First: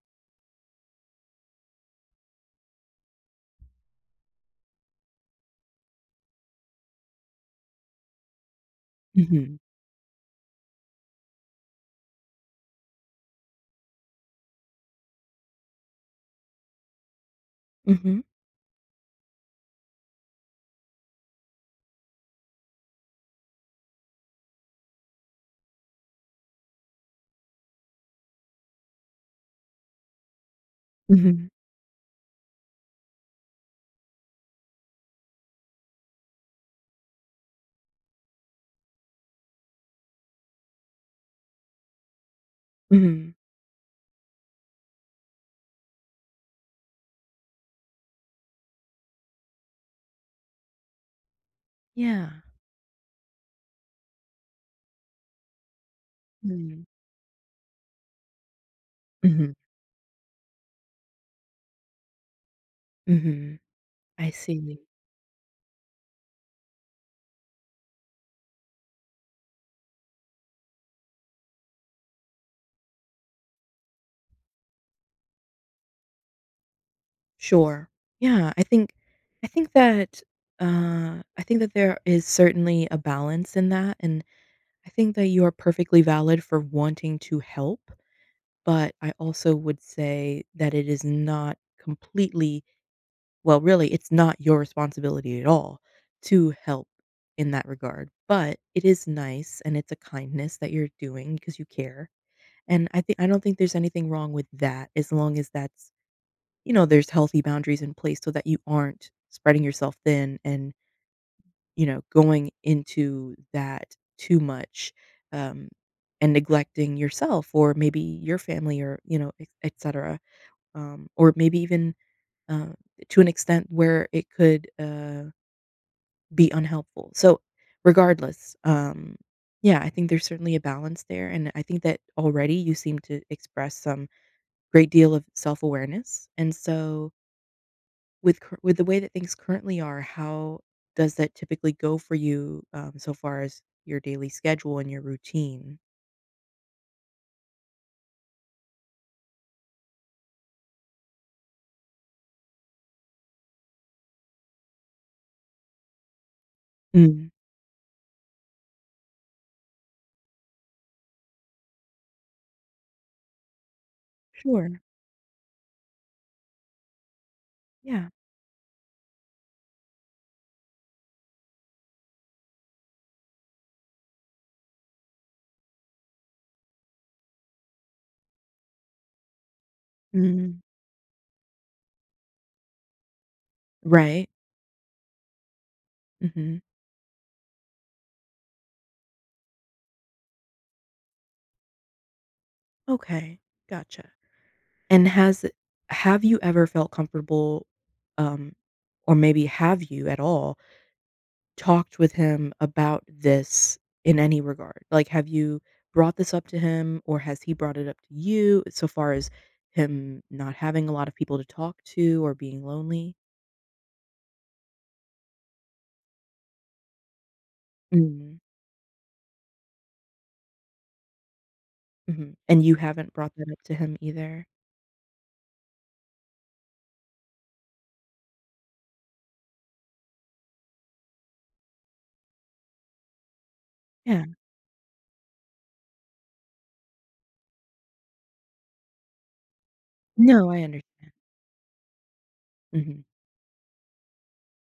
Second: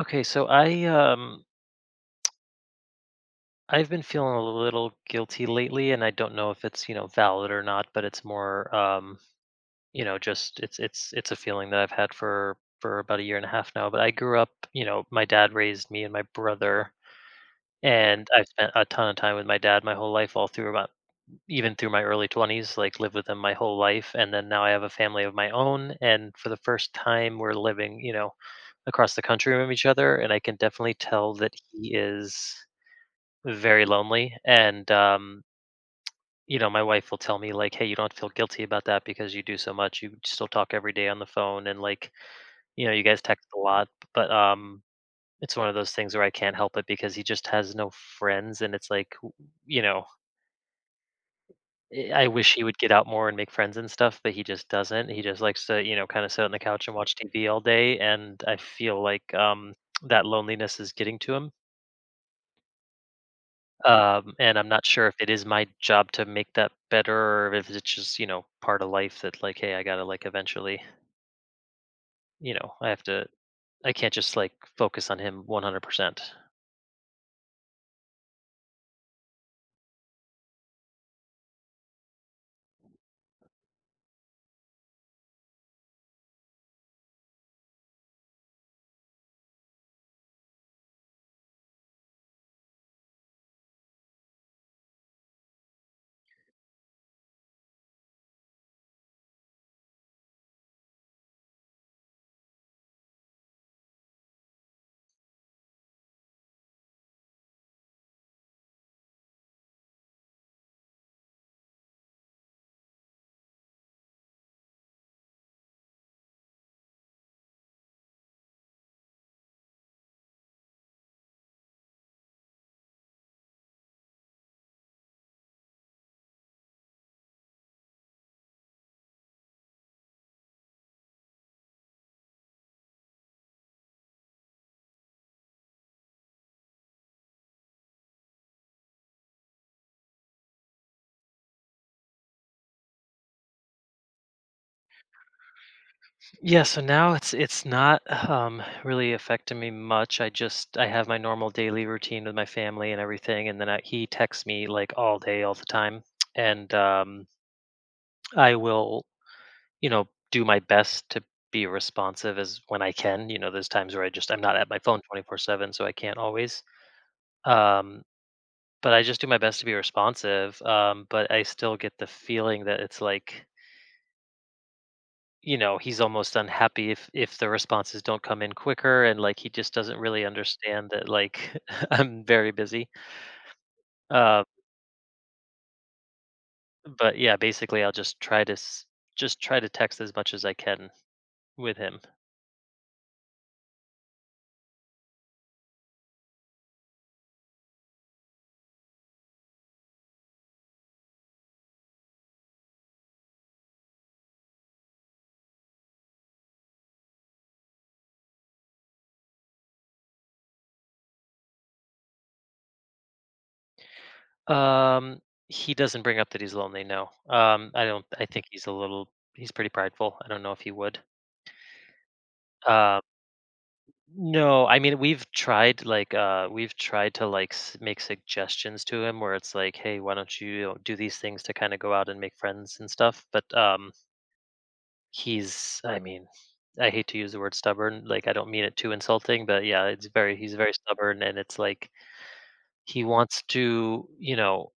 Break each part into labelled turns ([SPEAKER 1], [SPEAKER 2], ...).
[SPEAKER 1] Okay, so I've been feeling a little guilty lately and I don't know if it's, you know, valid or not, but it's more um,
[SPEAKER 2] Mhm.
[SPEAKER 1] you know, just it's it's it's a feeling that I've had for about a year and a half now, but I grew up, you know, my dad raised me and my brother
[SPEAKER 2] Mhm.
[SPEAKER 1] and I've spent a ton of time with my dad my whole life all through about even through my early 20s, like lived with him my whole life. And then now I have a family of my own, and for the first time we're living, you know, across the country from each other, and I can definitely tell
[SPEAKER 2] Mhm.
[SPEAKER 1] that he is very lonely. And you know, my wife will tell me, like, "Hey, you don't feel guilty about that because you do so much. You still talk every day on the phone, and like, you know, you guys
[SPEAKER 2] Mhm.
[SPEAKER 1] text a lot." But it's one of those things where I can't help it because he just has no friends, and it's like, you know I
[SPEAKER 2] Yeah.
[SPEAKER 1] wish he would get out more and make friends and stuff, but he just doesn't. He just likes to, you know, kind of sit on the
[SPEAKER 2] Mhm.
[SPEAKER 1] couch and watch TV all day, and I feel like
[SPEAKER 2] Mhm.
[SPEAKER 1] that loneliness is getting to him.
[SPEAKER 2] Mhm. I
[SPEAKER 1] And I'm
[SPEAKER 2] see.
[SPEAKER 1] not sure if it is my job to make that better, or if it's just, you know, part of life that, like, hey, I gotta, like, eventually, you know, I have to I can't just like focus on him 100%.
[SPEAKER 2] Sure. Yeah, I think that, I think that there is certainly a balance in that, and I think that you are perfectly valid for wanting to help, but I also would say that it is not completely well, really, it's not your responsibility at all to help in that regard, but it is nice and it's a kindness that you're doing because you care. And I don't think there's anything wrong with that as long as that's you know, there's healthy boundaries in place so that you aren't spreading yourself thin and, you know, going into that too much, um, and neglecting yourself or maybe your family or, you know, et cetera. Or maybe even, uh, to an extent where it could, be unhelpful. So, regardless, yeah, I think there's certainly a balance there, and I think that already you seem to express some great deal of self-awareness, and so with cur with the way that things currently are, how does that typically go for you, so far as your daily schedule and your routine?
[SPEAKER 1] Yeah, so now it's not really affecting me much. I just I have my normal daily routine with my family and everything, and then he texts me like all day all the time. And um
[SPEAKER 2] Mm.
[SPEAKER 1] I will, you know, do my best to be responsive as when I can. You know, there's times where I'm not at my
[SPEAKER 2] Sure.
[SPEAKER 1] phone 24/7, so I can't always. Um,
[SPEAKER 2] Yeah.
[SPEAKER 1] but I just do my best to be responsive. But I still get the feeling that it's like, you know, he's almost unhappy if the responses don't come in quicker, and like, he just doesn't really
[SPEAKER 2] Mhm.
[SPEAKER 1] understand that, like, I'm very busy.
[SPEAKER 2] Right.
[SPEAKER 1] Uh,
[SPEAKER 2] Mhm.
[SPEAKER 1] but yeah, basically, I'll just just try to text as much as I can with him.
[SPEAKER 2] Okay. Gotcha. And has have you ever felt comfortable, um, or maybe have you at all talked with him about this in any regard? Like, have you brought this up to him or has he brought it up to you so far as him not having a lot of people to talk to or being lonely?
[SPEAKER 1] Um, he doesn't bring up that he's lonely, no. I don't I
[SPEAKER 2] Mm,
[SPEAKER 1] think he's a little he's pretty prideful. I don't know if he would.
[SPEAKER 2] mhm, and you
[SPEAKER 1] Uh,
[SPEAKER 2] haven't brought that up to him either?
[SPEAKER 1] no, I mean, we've tried like we've tried to make suggestions to him where it's like, "Hey, why don't, you know, do these things to kind of go out and make friends and stuff?" But
[SPEAKER 2] Yeah.
[SPEAKER 1] he's, I mean, I hate to use the word stubborn. Like, I don't mean it too insulting, but yeah, it's very
[SPEAKER 2] No,
[SPEAKER 1] he's
[SPEAKER 2] I
[SPEAKER 1] very
[SPEAKER 2] under
[SPEAKER 1] stubborn, and it's like, he
[SPEAKER 2] mhm,
[SPEAKER 1] wants to, you know,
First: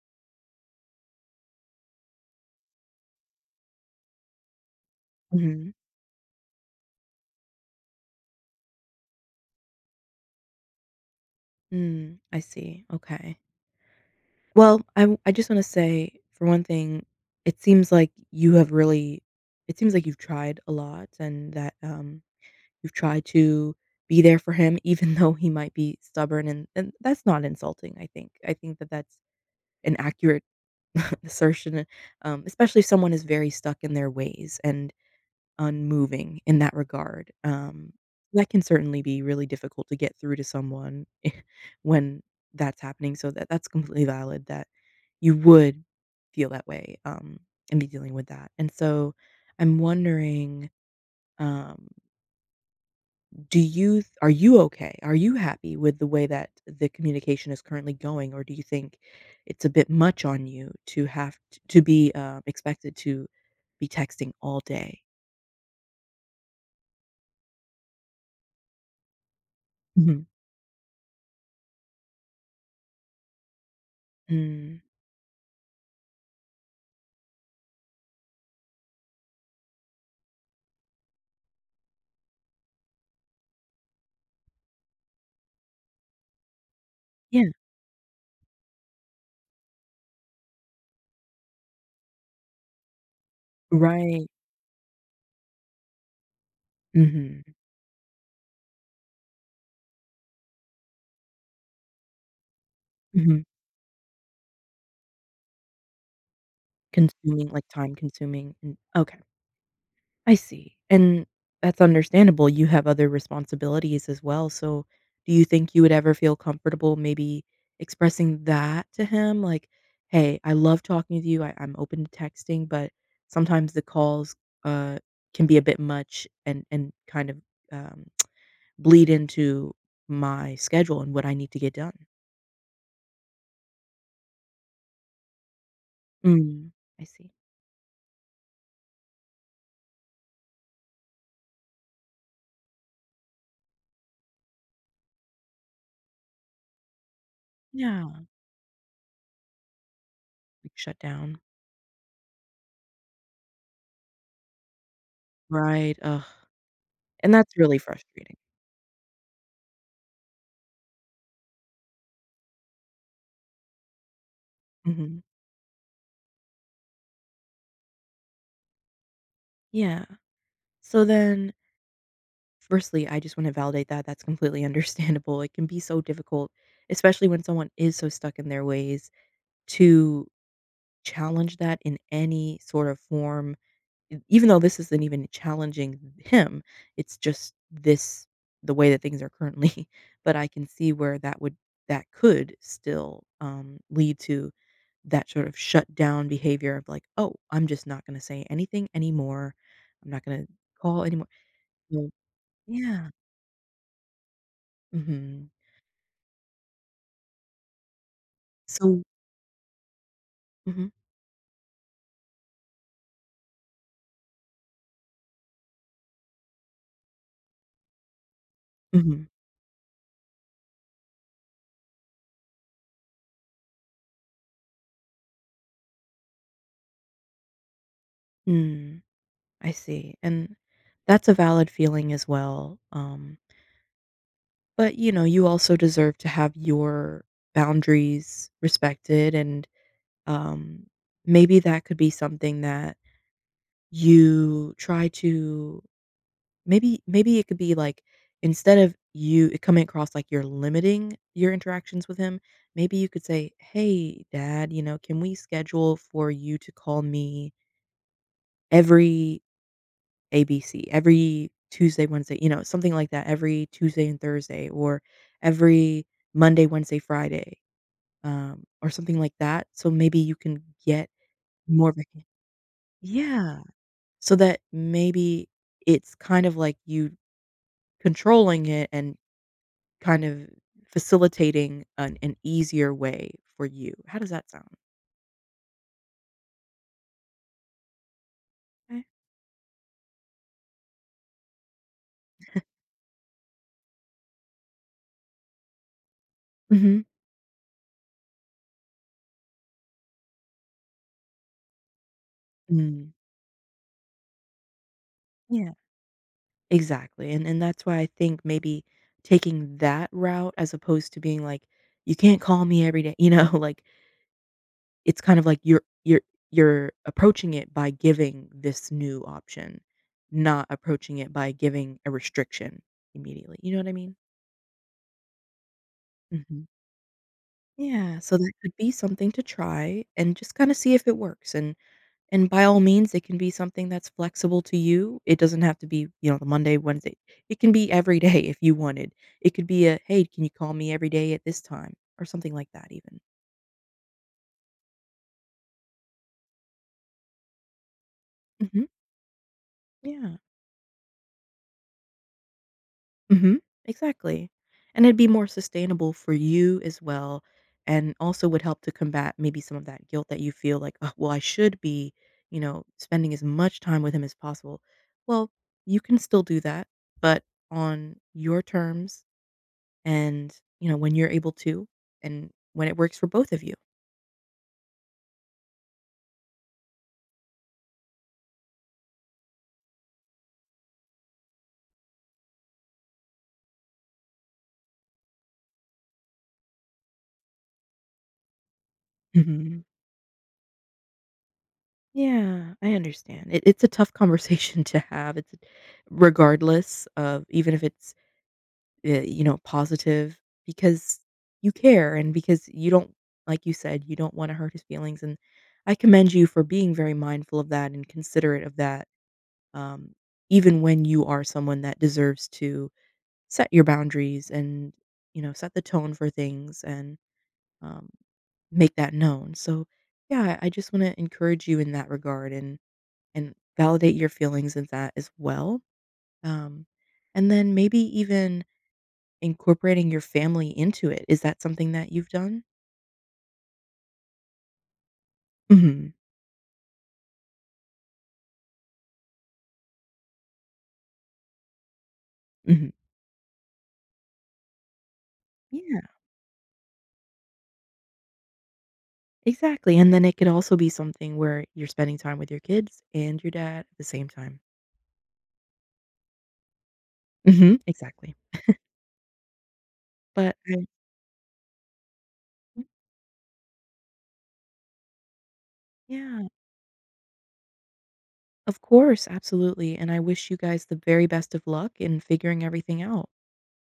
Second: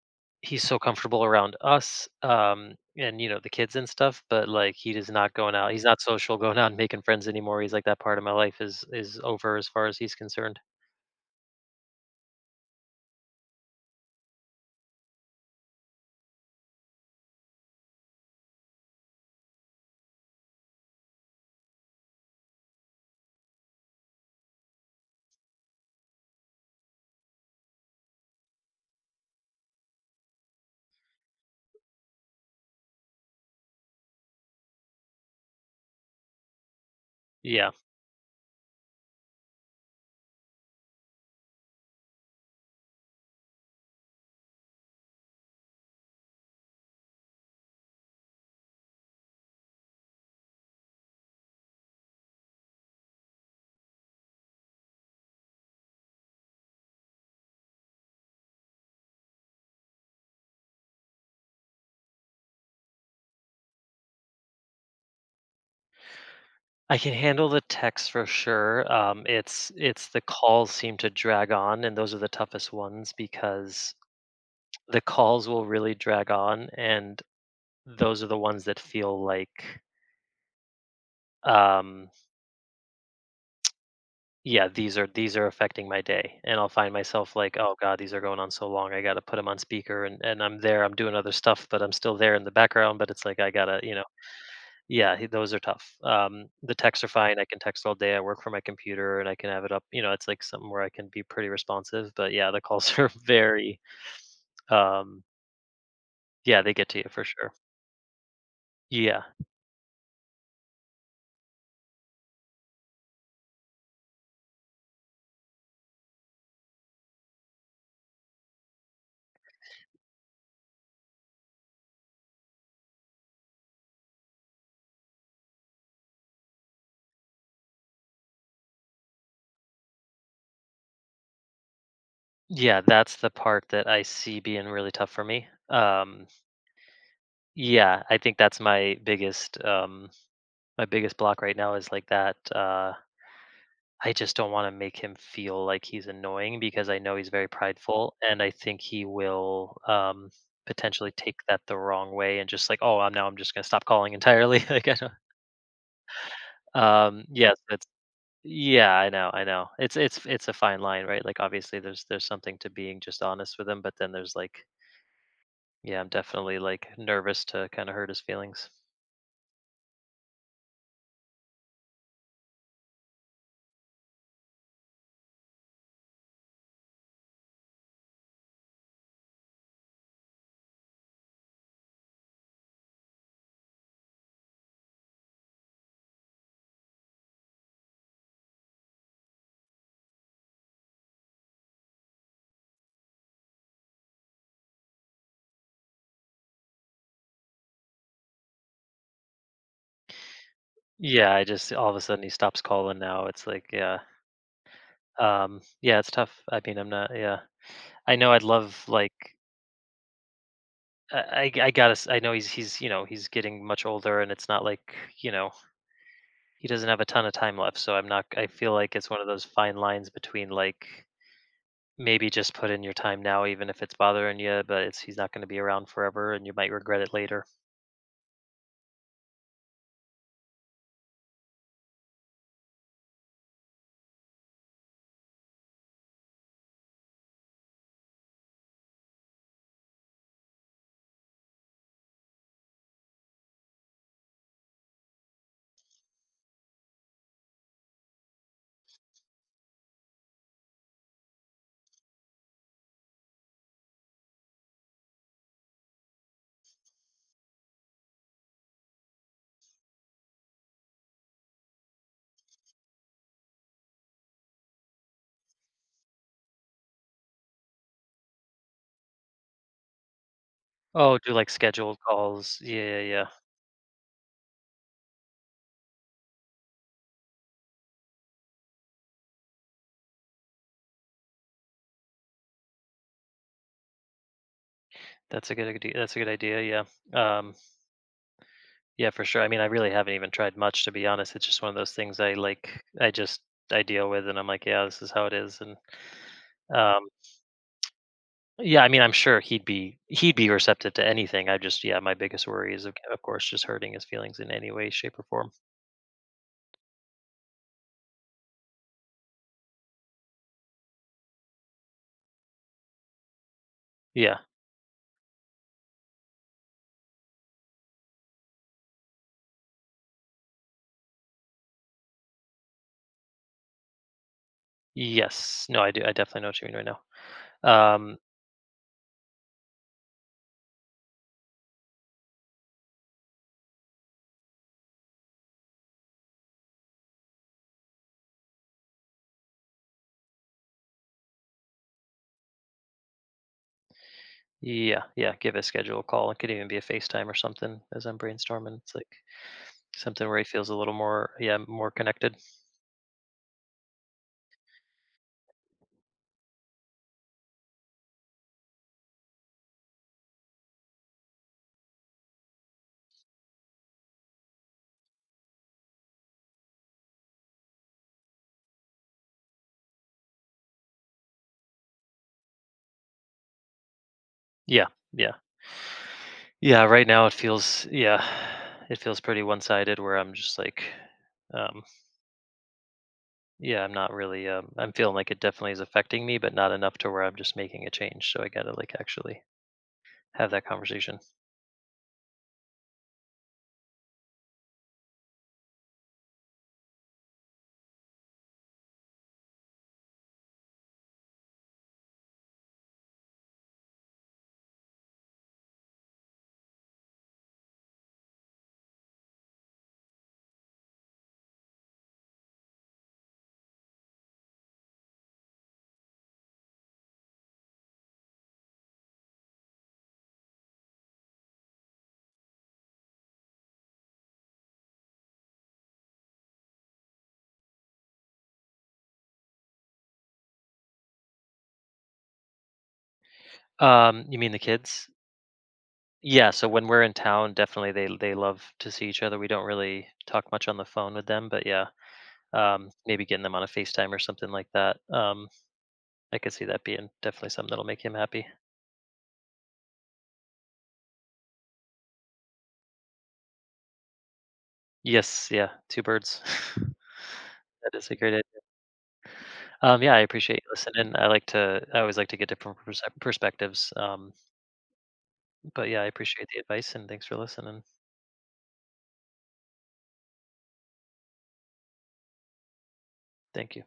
[SPEAKER 1] he's so comfortable around us, and, you know, the kids and stuff, but, like, he is not going out.
[SPEAKER 2] mhm,
[SPEAKER 1] He's not social, going out and making friends anymore. He's like, "That part of my life is over as far as he's concerned."
[SPEAKER 2] mm, I see, okay. Well, I just wanna say, for one thing, it seems like you have really it seems like you've tried a lot and that, um. You've tried to be there for him even though he might be stubborn, and that's not insulting, I think. I think that that's an accurate assertion, especially if someone is very stuck in their ways and unmoving in that regard.
[SPEAKER 1] Yeah.
[SPEAKER 2] That can certainly be really difficult to get through to someone when that's happening. So that's completely valid that you would feel that way and be dealing with that. And so I'm wondering. Um, Do you are you okay? Are you happy with the way that the communication is currently going, or do you think it's a bit much on you to have to be expected to be texting all day?
[SPEAKER 1] I can handle the texts for sure. It's the
[SPEAKER 2] Mhm.
[SPEAKER 1] calls seem to drag on, and those are the toughest ones because
[SPEAKER 2] Mm,
[SPEAKER 1] the calls will really drag on, and those are the ones that feel like, um yeah, these are affecting my day, and I'll find myself
[SPEAKER 2] yeah,
[SPEAKER 1] like, "Oh god, these are going on so long. I got to put them on speaker," and I'm there, I'm doing other stuff, but I'm still there in the background. But it's like, I gotta, you know,
[SPEAKER 2] right.
[SPEAKER 1] yeah, those are tough. The texts are fine.
[SPEAKER 2] Hmm.
[SPEAKER 1] I can text all day. I work from my computer, and I can have it up. You know, it's like something where I can be pretty responsive. But yeah, the calls are
[SPEAKER 2] Hmm.
[SPEAKER 1] very, um, yeah, they get to you for
[SPEAKER 2] Consuming,
[SPEAKER 1] sure.
[SPEAKER 2] like time consuming. Mm. Okay.
[SPEAKER 1] Yeah,
[SPEAKER 2] I see, and that's understandable, you have other responsibilities as well, so do you think you would ever feel comfortable maybe expressing that to him? Like, "Hey, I love talking to you, I'm open to texting, but sometimes the calls, uh, can be a bit much and kind of, um, bleed into my schedule and what I need to get done."
[SPEAKER 1] yeah, that's the part that I see being really tough for me.
[SPEAKER 2] Mm, I see.
[SPEAKER 1] Yeah, I think that's my biggest. My biggest block right now is like that I just don't want to make him feel like he's annoying because I know he's very
[SPEAKER 2] Yeah,
[SPEAKER 1] prideful,
[SPEAKER 2] like,
[SPEAKER 1] and I think he will
[SPEAKER 2] shut
[SPEAKER 1] potentially take
[SPEAKER 2] down.
[SPEAKER 1] that the wrong way and just like, "Oh, I'm now I'm just going to stop calling entirely." like I don't-
[SPEAKER 2] Right, ugh, and
[SPEAKER 1] Yes,
[SPEAKER 2] that's really
[SPEAKER 1] that's
[SPEAKER 2] frustrating.
[SPEAKER 1] yeah I know. It's it's a fine line, right? Like, obviously there's something to being just honest with him, but then there's like,
[SPEAKER 2] Mhm.
[SPEAKER 1] yeah, I'm definitely like nervous to kind of hurt his feelings.
[SPEAKER 2] Yeah. So then firstly, I just wanna validate that, that's completely understandable. It can be so difficult, especially when someone is so stuck in their ways, to challenge that in any sort of form, e even though this isn't even challenging him, it's just this the way that things are currently, but I can see where that would that could still, lead to that sort of shut down behavior of like, "Oh, I'm just not gonna say anything anymore. I'm not gonna call anymore."
[SPEAKER 1] Yeah, I just all of
[SPEAKER 2] You
[SPEAKER 1] a
[SPEAKER 2] know.
[SPEAKER 1] sudden he stops calling
[SPEAKER 2] Yeah.
[SPEAKER 1] now, it's like, yeah.
[SPEAKER 2] Mhm.
[SPEAKER 1] Yeah, it's tough. I mean, I'm not. Yeah, I know. I'd love
[SPEAKER 2] So
[SPEAKER 1] like,
[SPEAKER 2] mhm,
[SPEAKER 1] I I know he's, you know, he's getting much older, and it's not like, you know, he doesn't have a ton of time left. So I'm not. I feel like it's one of
[SPEAKER 2] mhm,
[SPEAKER 1] those fine lines between like, maybe just put in your time now, even if it's bothering you, but it's he's not going to be around forever, and you might regret it later.
[SPEAKER 2] mm, I see, and that's a valid feeling as well, but, you know, you also deserve to have your boundaries respected and, um, maybe that could be something that you try to maybe it could be, like, instead of you it coming across like you're limiting your interactions with him, maybe you could say, "Hey, dad, you know, can we schedule for you to call me every ABC every Tuesday, Wednesday, you know, something like that every Tuesday and Thursday or every Monday, Wednesday, Friday, or something like that. So maybe you can get
[SPEAKER 1] Oh, do like
[SPEAKER 2] more
[SPEAKER 1] scheduled
[SPEAKER 2] of a"
[SPEAKER 1] calls. Yeah, yeah, yeah.
[SPEAKER 2] Yeah. So that maybe it's kind of like you controlling it and kind of facilitating an easier way for you. How does that sound?
[SPEAKER 1] That's a good idea. That's a good idea. Yeah.
[SPEAKER 2] Okay.
[SPEAKER 1] Yeah, for sure. I mean, I really haven't even tried much, to be honest. It's just one of those things I just I deal with, and I'm like, yeah, this is how it is. And
[SPEAKER 2] Mhm.
[SPEAKER 1] um yeah, I mean, I'm sure he'd be receptive to anything. I just, yeah, my biggest worry is, of,
[SPEAKER 2] Mm.
[SPEAKER 1] of course, just hurting his feelings in any way, shape or form.
[SPEAKER 2] Yeah. Exactly, and that's why I think maybe taking that route as opposed to being like, "You can't call me every day," you know, like,
[SPEAKER 1] Yeah.
[SPEAKER 2] it's kind of like you're approaching it by giving this new option, not approaching it by giving a restriction immediately, you know what I mean?
[SPEAKER 1] Yes. No, I do I definitely know what
[SPEAKER 2] Mhm.
[SPEAKER 1] you mean right now. Um
[SPEAKER 2] Yeah, so that could be something to try and just kinda see if it works and. And by all means, it can be something that's flexible to you. It doesn't have to be, you know, the Monday, Wednesday. It can be every day if you wanted. It could be a, hey, can you call me every day at this time or something like that, even.
[SPEAKER 1] yeah, give a schedule a call. It could even be a FaceTime or something, as I'm brainstorming.
[SPEAKER 2] Hmm.
[SPEAKER 1] It's like something where
[SPEAKER 2] Yeah.
[SPEAKER 1] he feels a little more, yeah, more connected.
[SPEAKER 2] Hmm. Exactly. And it'd be more sustainable for you as well. And also would help to combat maybe some of that guilt that you feel like, oh, well, I should be, you know, spending as much time with him as possible. Well, you can still do that, but on your terms. And, you know, when you're able to and when it works for both of you.
[SPEAKER 1] Yeah. Yeah. Yeah, right now it feels, yeah, it feels pretty one-sided where I'm just like, um, yeah, I'm not really I'm feeling like it definitely is affecting me, but not enough to where I'm just making a change. So I gotta like actually
[SPEAKER 2] Mhm.
[SPEAKER 1] have that conversation.
[SPEAKER 2] Yeah, I understand. It's a tough conversation to have. It's regardless of even if it's, you know, positive because you care and because you don't like you said, you don't wanna hurt his feelings, and I commend you for being very mindful of that and considerate of that, um, even when you are someone that deserves to set your boundaries and, you know, set the tone for things and um, make that known. So, yeah, I just want to encourage you in that regard and validate your feelings in that as well. Um, and then maybe even incorporating your family into it. Is that something that you've done?
[SPEAKER 1] You mean the kids?
[SPEAKER 2] Hmm.
[SPEAKER 1] Yeah, so when we're in town, definitely they love to see each other. We don't really talk much on the phone with them, but yeah,
[SPEAKER 2] Hmm.
[SPEAKER 1] maybe getting them on a FaceTime or something like that.
[SPEAKER 2] Yeah,
[SPEAKER 1] I could see that being definitely something that'll make him happy.
[SPEAKER 2] exactly. And then it could also be something where you're spending time with your kids and your dad at the same time.
[SPEAKER 1] Yes, yeah, two birds.
[SPEAKER 2] Hmm.
[SPEAKER 1] that is a
[SPEAKER 2] Exactly.
[SPEAKER 1] great Yeah, I
[SPEAKER 2] But
[SPEAKER 1] appreciate you
[SPEAKER 2] I,
[SPEAKER 1] listening. I always like to get different perspectives. But yeah, I
[SPEAKER 2] yeah,
[SPEAKER 1] appreciate the advice, and thanks for listening.
[SPEAKER 2] of course, absolutely. And I wish you guys the very best of luck in figuring everything out.
[SPEAKER 1] Thank you.